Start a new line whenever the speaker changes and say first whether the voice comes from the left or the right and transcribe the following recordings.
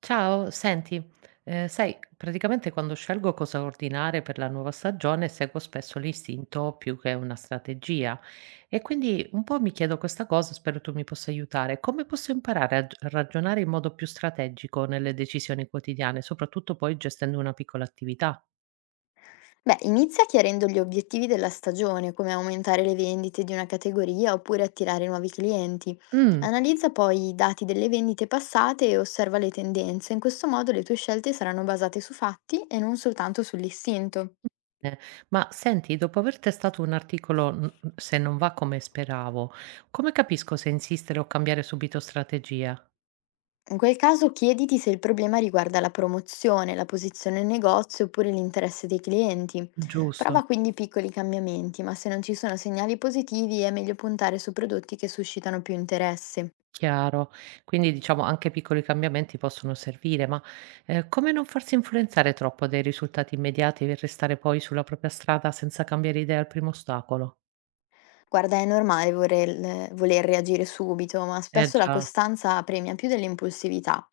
right: Ciao, senti, sai, praticamente quando scelgo cosa ordinare per la nuova stagione seguo spesso l'istinto più che una strategia e quindi un po' mi chiedo questa cosa, spero tu mi possa aiutare. Come posso imparare a ragionare in modo più strategico nelle decisioni quotidiane, soprattutto poi gestendo una piccola attività?
left: Beh, inizia chiarendo gli obiettivi della stagione, come aumentare le vendite di una categoria oppure attirare nuovi clienti.
right: Mm.
left: Analizza poi i dati delle vendite passate e osserva le tendenze. In questo modo le tue scelte saranno basate su fatti e non soltanto sull'istinto.
right: Eh. Ma senti, dopo aver testato un articolo, se non va come speravo, come capisco se insistere o cambiare subito strategia?
left: In quel caso chiediti se il problema riguarda la promozione, la posizione in negozio oppure l'interesse dei clienti.
right: Giusto.
left: Prova quindi piccoli cambiamenti, ma se non ci sono segnali positivi è meglio puntare su prodotti che suscitano più interesse.
right: Chiaro. Quindi diciamo anche piccoli cambiamenti possono servire, ma come non farsi influenzare troppo dai risultati immediati e restare poi sulla propria strada senza cambiare idea al primo ostacolo?
left: Guarda, è normale vorel voler reagire subito, ma
right: Eh
left: spesso la
right: già,
left: costanza premia più dell'impulsività.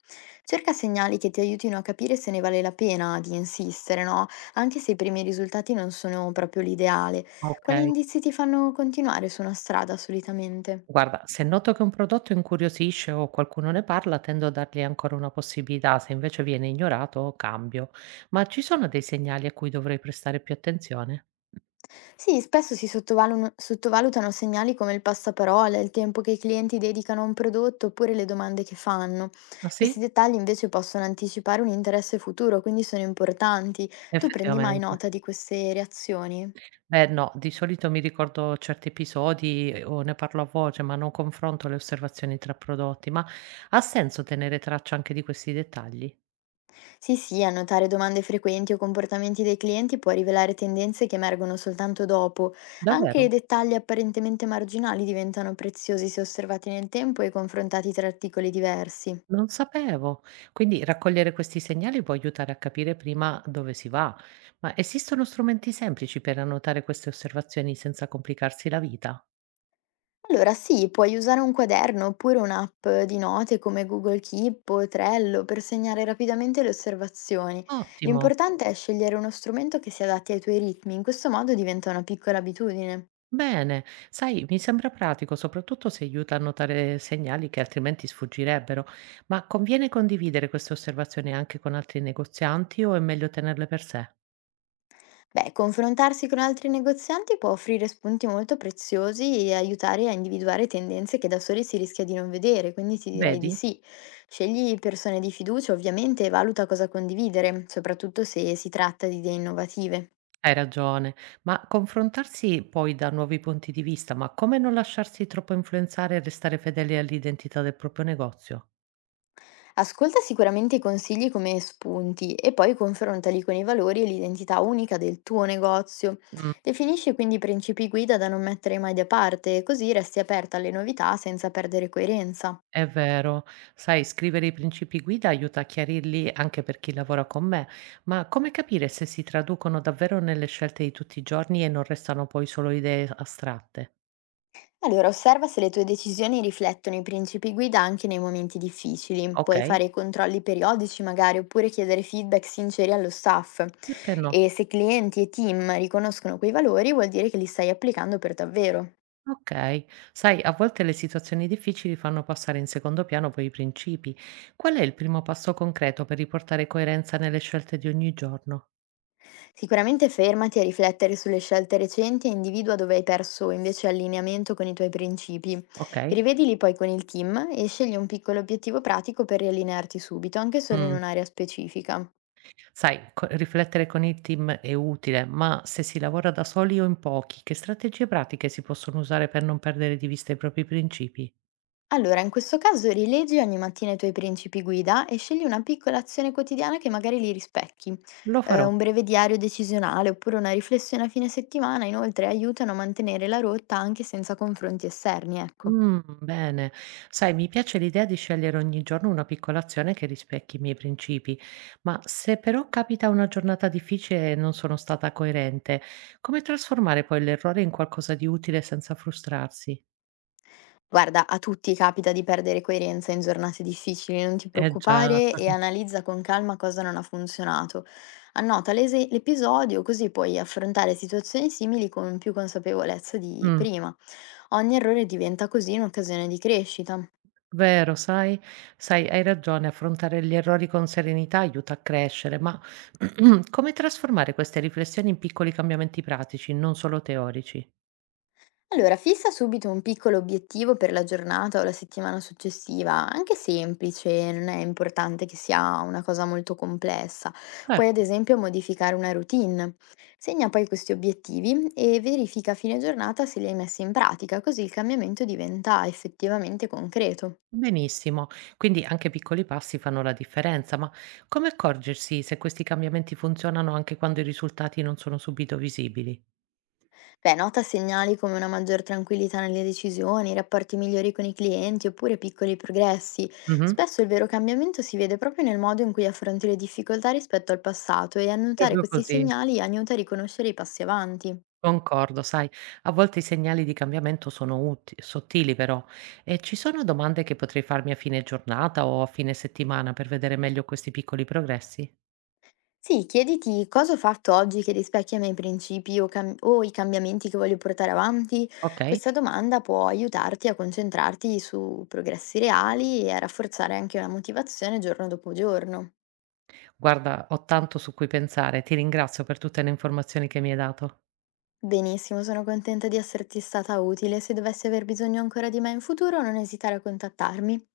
left: Cerca segnali che ti aiutino a capire se ne vale la pena di insistere, no? Anche se i primi risultati non sono proprio l'ideale.
right: ok.
left: Quali indizi ti fanno continuare su una strada solitamente?
right: Guarda, se noto che un prodotto incuriosisce o qualcuno ne parla, tendo a dargli ancora una possibilità, se invece viene ignorato, cambio. Ma ci sono dei segnali a cui dovrei prestare più attenzione?
left: Sì, spesso si sottovalutano segnali come il passaparola, il tempo che i clienti dedicano a un prodotto oppure le domande che fanno.
right: Ah
left: Questi
right: sì?
left: dettagli invece possono anticipare un interesse futuro, quindi sono importanti. Tu prendi mai
right: Effettivamente.
left: nota di queste reazioni?
right: Beh no, di solito mi ricordo certi episodi e o ne parlo a voce, ma non confronto le osservazioni tra prodotti. Ma ha senso tenere traccia anche di questi dettagli?
left: Sì, sì, annotare domande frequenti o comportamenti dei clienti può rivelare tendenze che emergono soltanto dopo. Anche i
right: Davvero?
left: dettagli apparentemente marginali diventano preziosi se osservati nel tempo e confrontati tra articoli diversi.
right: Non sapevo. Quindi raccogliere questi segnali può aiutare a capire prima dove si va. Ma esistono strumenti semplici per annotare queste osservazioni senza complicarsi la vita?
left: Allora sì, puoi usare un quaderno oppure un'app di note come Google Keep o Trello per segnare rapidamente le osservazioni.
right: Ottimo.
left: L'importante è scegliere uno strumento che si adatti ai tuoi ritmi, in questo modo diventa una piccola abitudine.
right: Bene, sai, mi sembra pratico, soprattutto se aiuta a notare segnali che altrimenti sfuggirebbero, ma conviene condividere queste osservazioni anche con altri negozianti o è meglio tenerle per sé?
left: Beh, confrontarsi con altri negozianti può offrire spunti molto preziosi e aiutare a individuare tendenze che da soli si rischia di non vedere, quindi ti direi di
right: Vedi?
left: sì. Scegli persone di fiducia ovviamente e valuta cosa condividere, soprattutto se si tratta di idee innovative.
right: Hai ragione, ma confrontarsi poi da nuovi punti di vista, ma come non lasciarsi troppo influenzare e restare fedeli all'identità del proprio negozio?
left: Ascolta sicuramente i consigli come spunti e poi confrontali con i valori e l'identità unica del tuo negozio. Definisci quindi i principi guida da non mettere mai da parte, così resti aperta alle novità senza perdere coerenza.
right: È vero. Sai, scrivere i principi guida aiuta a chiarirli anche per chi lavora con me, ma come capire se si traducono davvero nelle scelte di tutti i giorni e non restano poi solo idee astratte?
left: Allora, osserva se le tue decisioni riflettono i principi guida anche nei momenti difficili. Puoi
right: Ok?
left: fare controlli periodici magari oppure chiedere feedback sinceri allo staff.
right: Perché no?
left: E se clienti e team riconoscono quei valori, vuol dire che li stai applicando per davvero.
right: Ok. Sai, a volte le situazioni difficili fanno passare in secondo piano poi i principi. Qual è il primo passo concreto per riportare coerenza nelle scelte di ogni giorno?
left: Sicuramente fermati a riflettere sulle scelte recenti e individua dove hai perso invece allineamento con i tuoi principi.
right: Ok?
left: Rivedili poi con il team e scegli un piccolo obiettivo pratico per riallinearti subito, anche solo in
right: Mm.
left: un'area specifica.
right: Sai, co riflettere con il team è utile, ma se si lavora da soli o in pochi, che strategie pratiche si possono usare per non perdere di vista i propri principi?
left: Allora, in questo caso rileggi ogni mattina i tuoi principi guida e scegli una piccola azione quotidiana che magari li rispecchi.
right: Lo farò.
left: Un breve diario decisionale oppure una riflessione a fine settimana, inoltre, aiutano a mantenere la rotta anche senza confronti esterni, ecco.
right: Mm, bene. Sai, mi piace l'idea di scegliere ogni giorno una piccola azione che rispecchi i miei principi, ma se però capita una giornata difficile e non sono stata coerente, come trasformare poi l'errore in qualcosa di utile senza frustrarsi?
left: Guarda, a tutti capita di perdere coerenza in giornate difficili, non ti
right: Eh già.
left: preoccupare e analizza con calma cosa non ha funzionato. Annota l'episodio così puoi affrontare situazioni simili con più consapevolezza di
right: Mm.
left: prima. Ogni errore diventa così un'occasione di crescita.
right: Vero, sai, hai ragione, affrontare gli errori con serenità aiuta a crescere, ma come trasformare queste riflessioni in piccoli cambiamenti pratici, non solo teorici?
left: Allora, fissa subito un piccolo obiettivo per la giornata o la settimana successiva, anche semplice, non è importante che sia una cosa molto complessa. Puoi ad
right: Certo,
left: esempio modificare una routine. Segna poi questi obiettivi e verifica a fine giornata se li hai messi in pratica, così il cambiamento diventa effettivamente concreto.
right: benissimo. Quindi anche piccoli passi fanno la differenza, ma come accorgersi se questi cambiamenti funzionano anche quando i risultati non sono subito visibili?
left: Beh, nota segnali come una maggior tranquillità nelle decisioni, rapporti migliori con i clienti oppure piccoli progressi.
right: Mh-mh,
left: Spesso il vero cambiamento si vede proprio nel modo in cui affronti le difficoltà rispetto al passato e annotare
right: proprio
left: questi
right: così.
left: segnali aiuta a riconoscere i passi avanti.
right: Concordo, sai, a volte i segnali di cambiamento sono uti sottili però. E ci sono domande che potrei farmi a fine giornata o a fine settimana per vedere meglio questi piccoli progressi?
left: Sì, chiediti cosa ho fatto oggi che rispecchia i miei principi o, o i cambiamenti che voglio portare avanti.
right: Ok?
left: Questa domanda può aiutarti a concentrarti su progressi reali e a rafforzare anche la motivazione giorno dopo giorno.
right: Guarda, ho tanto su cui pensare. Ti ringrazio per tutte le informazioni che mi hai dato.
left: Benissimo, sono contenta di esserti stata utile. Se dovessi aver bisogno ancora di me in futuro, non esitare a contattarmi.